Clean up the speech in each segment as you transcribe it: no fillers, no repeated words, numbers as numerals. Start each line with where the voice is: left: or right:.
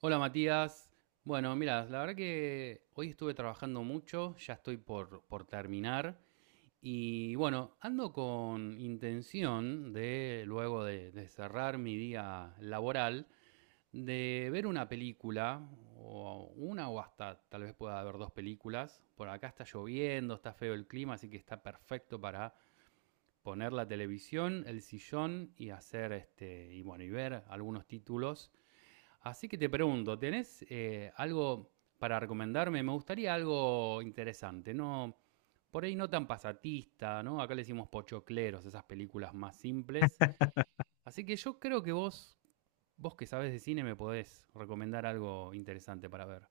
right: Hola Matías. Bueno, mira, la verdad que hoy estuve trabajando mucho, ya estoy por terminar y bueno, ando con intención de, luego de cerrar mi día laboral, de ver una película o hasta tal vez pueda haber dos películas. Por acá está lloviendo, está feo el clima, así que está perfecto para poner la televisión, el sillón y hacer y bueno, y ver algunos títulos. Así que te pregunto, ¿tenés algo para recomendarme? Me gustaría algo interesante, ¿no? Por ahí no tan pasatista, ¿no? Acá le decimos pochocleros, esas películas más simples. Así que yo creo que vos que sabes de cine, me podés recomendar algo interesante para ver.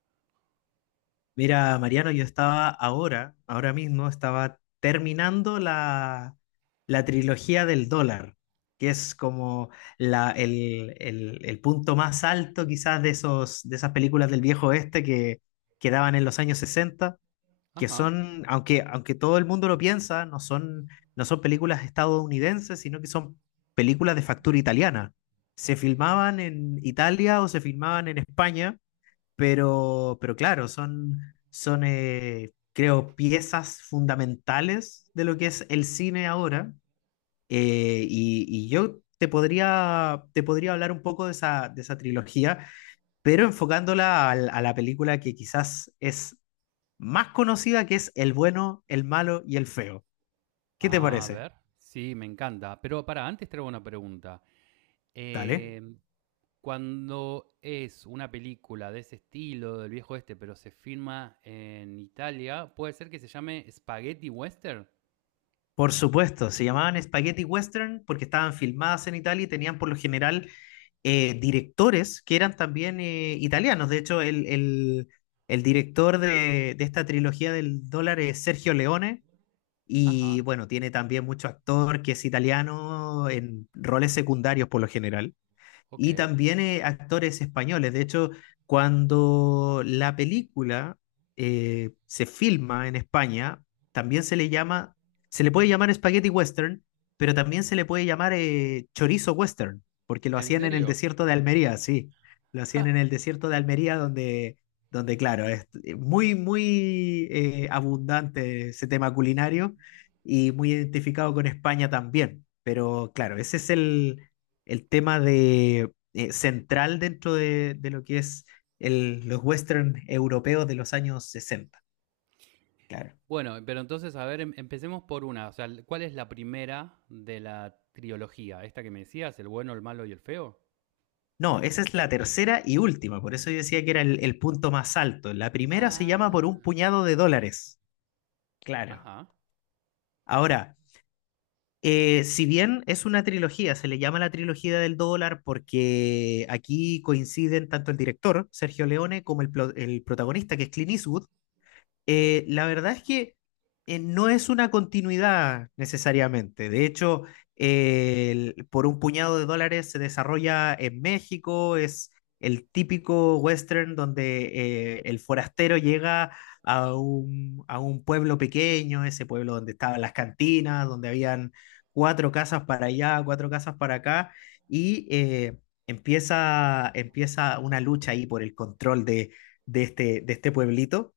left: Mira, Mariano, yo estaba ahora, ahora mismo, estaba terminando la trilogía del dólar, que es como el punto más alto quizás de esos, de esas películas del viejo oeste que daban en los años 60, que
right: Ajá.
left: son, aunque todo el mundo lo piensa, no son películas estadounidenses, sino que son películas de factura italiana. Se filmaban en Italia o se filmaban en España pero claro, son, creo, piezas fundamentales de lo que es el cine ahora. Yo te podría hablar un poco de esa trilogía, pero enfocándola a la película que quizás es más conocida, que es El bueno, el malo y el feo. ¿Qué te
right: A
left: parece?
right: ver. Sí, me encanta. Pero para, antes traigo una pregunta.
left: Dale.
right: Eh, cuando es una película de ese estilo, del viejo este, pero se filma en Italia, puede ser que se llame Spaghetti Western.
left: Por supuesto, se llamaban Spaghetti Western porque estaban filmadas en Italia y tenían por lo general directores que eran también italianos. De hecho, el director de esta trilogía del dólar es Sergio Leone y
right: Ajá,
left: bueno, tiene también mucho actor que es italiano en roles secundarios por lo general
right: ok.
left: y también actores españoles. De hecho, cuando la película se filma en España, también se le llama, se le puede llamar spaghetti western, pero también se le puede llamar chorizo western, porque lo
right: ¿En
left: hacían en el
right: serio?
left: desierto de Almería, sí, lo hacían en el desierto de Almería donde claro, es muy, muy abundante ese tema culinario y muy identificado con España también. Pero claro, ese es el tema de, central dentro de lo que es los western europeos de los años 60. Claro.
right: Bueno, pero entonces, a ver, empecemos por una. O sea, ¿cuál es la primera de la trilogía? ¿Esta que me decías, el bueno, el malo y el feo?
left: No, esa es la tercera y última, por eso yo decía que era el punto más alto. La primera se llama Por un
right: Ah.
left: puñado de dólares. Claro.
right: Ajá.
left: Ahora, si bien es una trilogía, se le llama la trilogía del dólar porque aquí coinciden tanto el director, Sergio Leone, como el protagonista, que es Clint Eastwood. La verdad es que no es una continuidad necesariamente. De hecho, por un puñado de dólares se desarrolla en México, es el típico western donde el forastero llega a un pueblo pequeño, ese pueblo donde estaban las cantinas, donde habían cuatro casas para allá, cuatro casas para acá, y empieza una lucha ahí por el control de este pueblito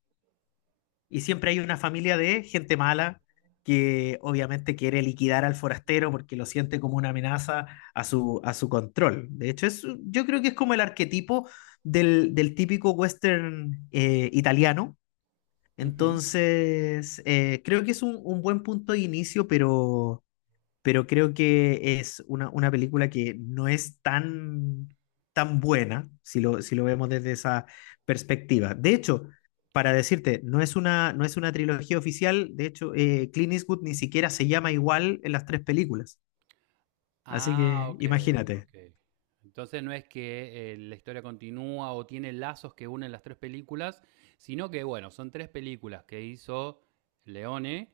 left: y siempre hay una familia de gente mala que obviamente quiere liquidar al forastero porque lo siente como una amenaza a su control. De hecho, yo creo que es como el arquetipo del típico western italiano.
right: Ujú.
left: Entonces, creo que es un buen punto de inicio, pero creo que es una película que no es tan, tan buena si lo vemos desde esa perspectiva. De hecho, para decirte, no es una trilogía oficial, de hecho, Clint Eastwood ni siquiera se llama igual en las tres películas, así
right: Ah,
left: que
right: ok,
left: imagínate,
right: ok. Entonces no es que la historia continúa o tiene lazos que unen las tres películas, sino que, bueno, son tres películas que hizo Leone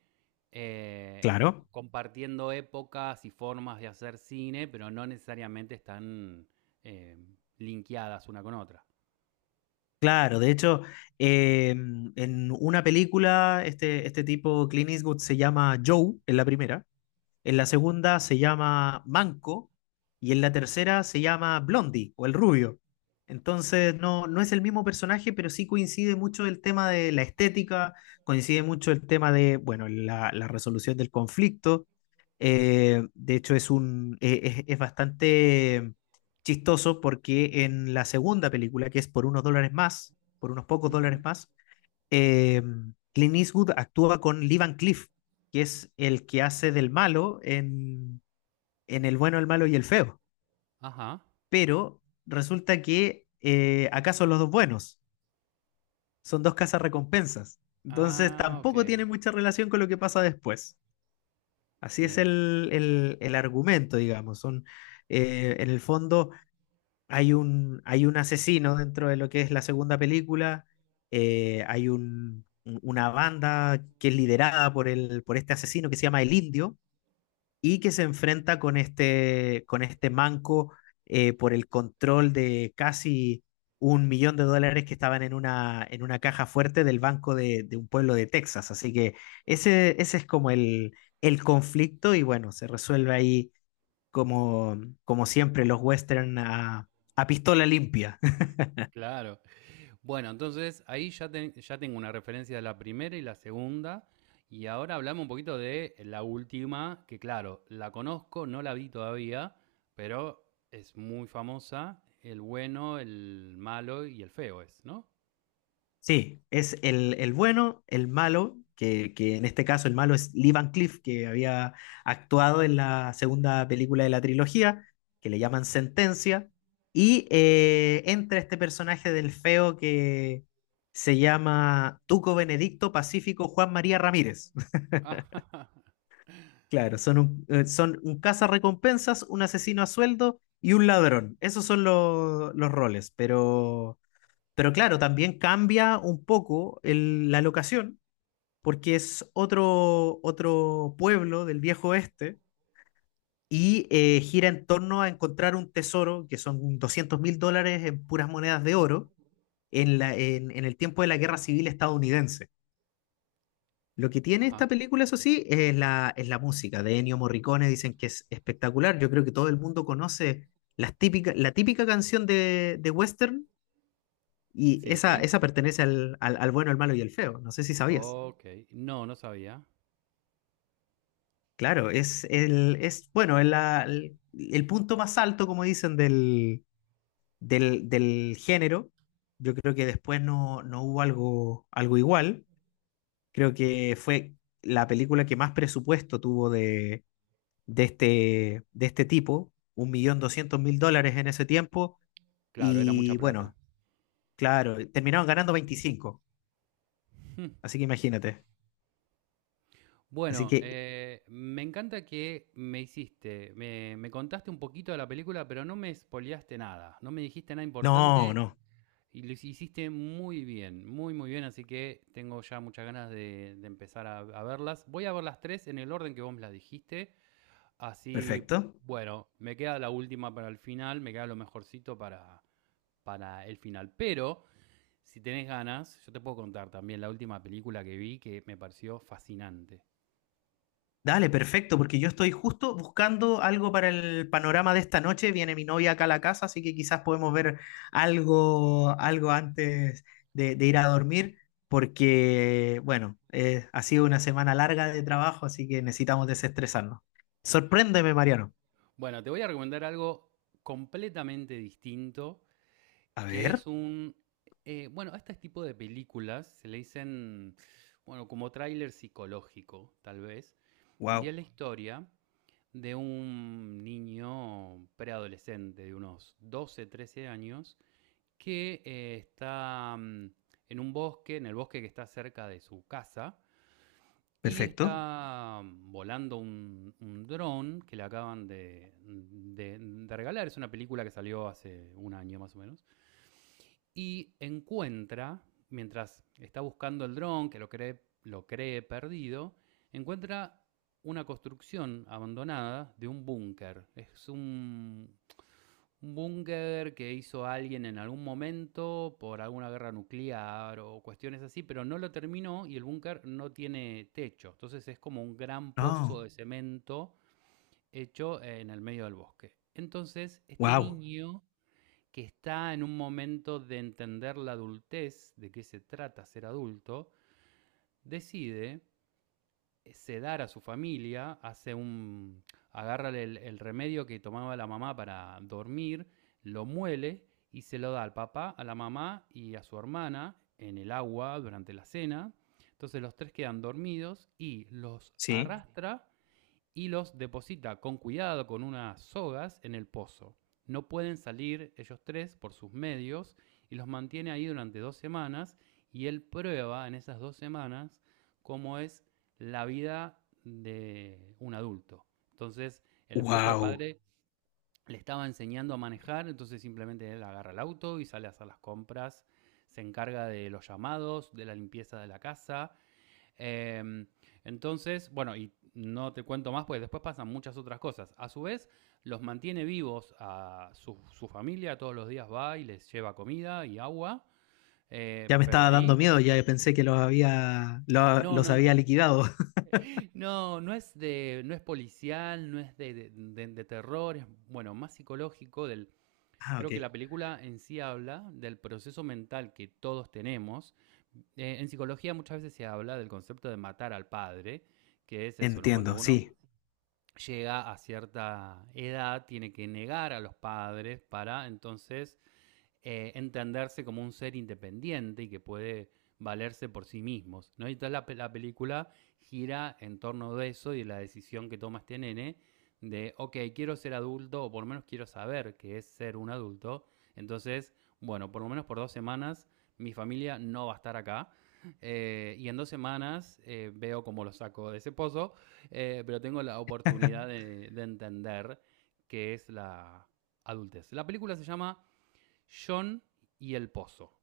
right: eh,
left: claro.
right: compartiendo épocas y formas de hacer cine, pero no necesariamente están eh, linkeadas una con otra.
left: Claro, de hecho, en una película, este tipo, Clint Eastwood, se llama Joe en la primera, en la segunda se llama Manco y en la tercera se llama Blondie o el rubio. Entonces no, no es el mismo personaje, pero sí coincide mucho el tema de la estética, coincide mucho el tema de, bueno, la resolución del conflicto. De hecho, es bastante chistoso porque en la segunda película, que es por unos dólares más, por unos pocos dólares
right: Ujú.
left: más, eh, Clint Eastwood actúa con Lee Van Cleef, que es el que hace del malo en El bueno, el malo y el feo.
right: Ajá.
left: Pero resulta que acá son los dos buenos, son dos casas recompensas. Entonces
right: Ah, ok.
left: tampoco tiene mucha relación con lo que pasa después. Así es
right: Bien.
left: el argumento, digamos. En el fondo, hay un asesino dentro de lo que es la segunda película, hay una banda que es liderada por este asesino que se llama El Indio y que se enfrenta con este manco por el control de casi $1,000,000 que estaban en una caja fuerte del banco de un pueblo de Texas. Así que ese es como el conflicto y bueno, se resuelve ahí como, como siempre los western a pistola limpia.
right: Claro. Bueno, entonces ahí ya, ya tengo una referencia de la primera y la segunda. Y ahora hablamos un poquito de la última, que claro, la conozco, no la vi todavía, pero es muy famosa. El bueno, el malo y el feo es, ¿no?
left: Sí, es el bueno, el malo, que en este caso el malo es Lee Van Cleef, que había actuado en la segunda película de la trilogía, que le llaman Sentencia, y entra este personaje del feo que se llama Tuco Benedicto Pacífico Juan María Ramírez.
right: Ajá.
left: Claro, son un cazarrecompensas, un asesino a sueldo y un ladrón. Esos son los roles. Pero claro, también cambia un poco la locación, porque es otro pueblo del viejo oeste y gira en torno a encontrar un tesoro, que son $200,000 en puras monedas de oro, en el tiempo de la Guerra Civil estadounidense. Lo que tiene
right: Ajá.
left: esta película, eso sí, es la música de Ennio Morricone, dicen que es espectacular. Yo creo que todo el mundo conoce las típica, la típica canción de Western y esa,
right: Sí.
left: esa pertenece al bueno, el malo y el feo. No sé si sabías.
right: Ok. No, no sabía.
left: Claro, es bueno, el punto más alto, como dicen, del género. Yo creo que después no, no hubo algo, algo igual. Creo que fue la película que más presupuesto tuvo de este tipo, $1,200,000 en ese tiempo,
right: Claro, era mucha
left: y
right: plata.
left: bueno, claro, terminaron ganando 25, así que imagínate. Así
right: Bueno,
left: que,
right: me encanta que me contaste un poquito de la película, pero no me spoileaste nada, no me dijiste nada
left: no,
right: importante.
left: no,
right: Y lo hiciste muy bien, muy muy bien, así que tengo ya muchas ganas de empezar a verlas. Voy a ver las tres en el orden que vos me las dijiste, así,
left: perfecto.
right: bueno, me queda la última para el final, me queda lo mejorcito para el final. Pero, si tenés ganas, yo te puedo contar también la última película que vi que me pareció fascinante.
left: Dale, perfecto, porque yo estoy justo buscando algo para el panorama de esta noche. Viene mi novia acá a la casa, así que quizás podemos ver algo antes de ir a dormir, porque, bueno, ha sido una semana larga de trabajo, así que necesitamos desestresarnos. Sorpréndeme, Mariano.
right: Bueno, te voy a recomendar algo completamente distinto,
left: A
right: que
left: ver,
right: es un... bueno, a este tipo de películas se le dicen, bueno, como tráiler psicológico, tal vez. Y es
left: wow,
right: la historia de un niño preadolescente de unos 12 13 años que está en un bosque, en el bosque que está cerca de su casa, y
left: perfecto.
right: está volando un dron que le acaban de regalar. Es una película que salió hace un año más o menos y encuentra, mientras está buscando el dron, que lo cree perdido, encuentra una construcción abandonada de un búnker. Es un búnker que hizo alguien en algún momento por alguna guerra nuclear o cuestiones así, pero no lo terminó y el búnker no tiene techo. Entonces es como un gran pozo
left: No,
right: de cemento hecho en el medio del bosque. Entonces este
left: wow.
right: niño que está en un momento de entender la adultez, de qué se trata ser adulto, decide sedar a su familia, hace un agarra el remedio que tomaba la mamá para dormir, lo muele y se lo da al papá, a la mamá y a su hermana en el agua durante la cena. Entonces los tres quedan dormidos y los
left: Sí.
right: arrastra y los deposita con cuidado con unas sogas en el pozo. No pueden salir ellos tres por sus medios y los mantiene ahí durante 2 semanas y él prueba en esas 2 semanas cómo es la vida de un adulto. Entonces, el justo al
left: Wow.
right: padre le estaba enseñando a manejar, entonces simplemente él agarra el auto y sale a hacer las compras, se encarga de los llamados, de la limpieza de la casa. eh, entonces, bueno, y no te cuento más, pues después pasan muchas otras cosas. A su vez, los mantiene vivos a su familia, todos los días va y les lleva comida y agua,
left: Ya me
right: pero
left: estaba dando
right: ahí...
left: miedo, ya pensé que los había, lo-
right: No,
left: los
right: no, no,
left: había liquidado.
right: no, no es policial, no es de terror, es bueno, más psicológico del,
left: Ah,
right: creo
left: ok,
right: que la película en sí habla del proceso mental que todos tenemos. En psicología muchas veces se habla del concepto de matar al padre, que es eso, ¿no? Cuando
left: entiendo,
right: uno
left: sí,
right: llega a cierta edad, tiene que negar a los padres para entonces entenderse como un ser independiente y que puede valerse por sí mismos, ¿no? Y entonces la película gira en torno de eso y de la decisión que toma este nene de, ok, quiero ser adulto o por lo menos quiero saber qué es ser un adulto. Entonces, bueno, por lo menos por 2 semanas mi familia no va a estar acá. Y en 2 semanas veo cómo lo saco de ese pozo, pero tengo la oportunidad de entender qué es la adultez. La película se llama John y El Pozo.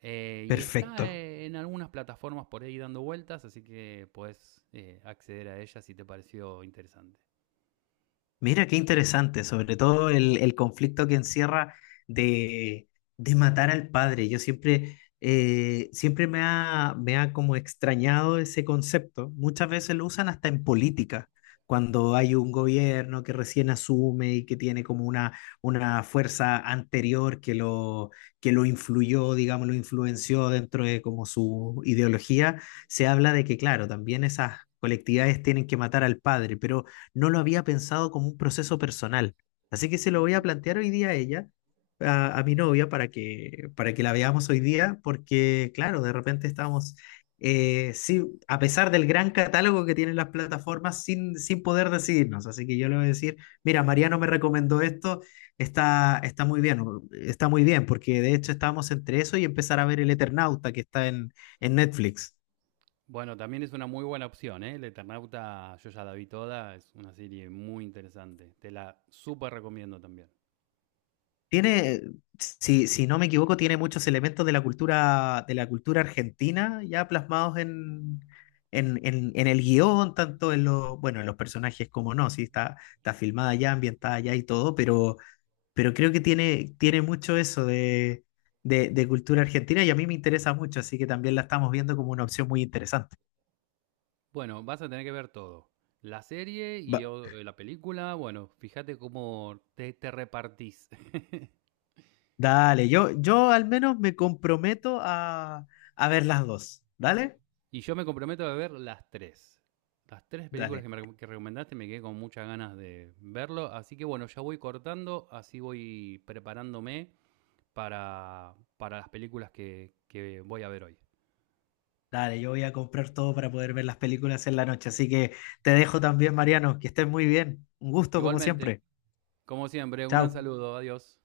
right: Y está
left: perfecto.
right: en algunas plataformas por ahí dando vueltas, así que puedes acceder a ella si te pareció interesante.
left: Mira, qué interesante, sobre todo el conflicto que encierra de, de matar al padre. Yo siempre me ha como extrañado ese concepto. Muchas veces lo usan hasta en política, cuando hay un gobierno que recién asume y que tiene como una fuerza anterior que lo influyó, digamos, lo influenció dentro de como su ideología. Se habla de que, claro, también esas colectividades tienen que matar al padre, pero no lo había pensado como un proceso personal. Así que se lo voy a
right: Ujú.
left: plantear hoy día a ella, a mi novia, para que la veamos hoy día, porque claro, de repente estamos, sí, a pesar del gran catálogo que tienen las plataformas, sin poder decidirnos. Así que yo le voy a decir, mira, Mariano me recomendó esto, está muy bien, porque de hecho estábamos entre eso y empezar a ver El Eternauta que está en Netflix.
right: Bueno, también es una muy buena opción, ¿eh? El Eternauta, yo ya la vi toda, es una serie muy interesante. Te la súper recomiendo también.
left: Tiene, si no me equivoco, tiene muchos elementos de la cultura argentina ya plasmados en el guión, tanto en los, bueno, en los personajes como no, sí, está filmada ya, ambientada ya y todo, pero creo que tiene mucho eso de cultura argentina y a mí me interesa mucho, así que también la estamos viendo como una opción muy interesante.
right: Bueno, vas a tener que ver todo. La serie y
left: Va-
right: la película, bueno, fíjate cómo te repartís.
left: dale, yo al menos me comprometo a ver las dos. Dale,
right: Y yo me comprometo a ver las tres. Las tres películas
left: dale.
right: que recomendaste me quedé con muchas ganas de verlo. Así que bueno, ya voy cortando, así voy preparándome para las películas que voy a ver hoy.
left: Dale, yo voy a comprar todo para poder ver las películas en la noche. Así que te dejo también, Mariano. Que estés muy bien. Un gusto como
right: Igualmente,
left: siempre.
right: como siempre, un
left: Chao.
right: gran saludo, adiós.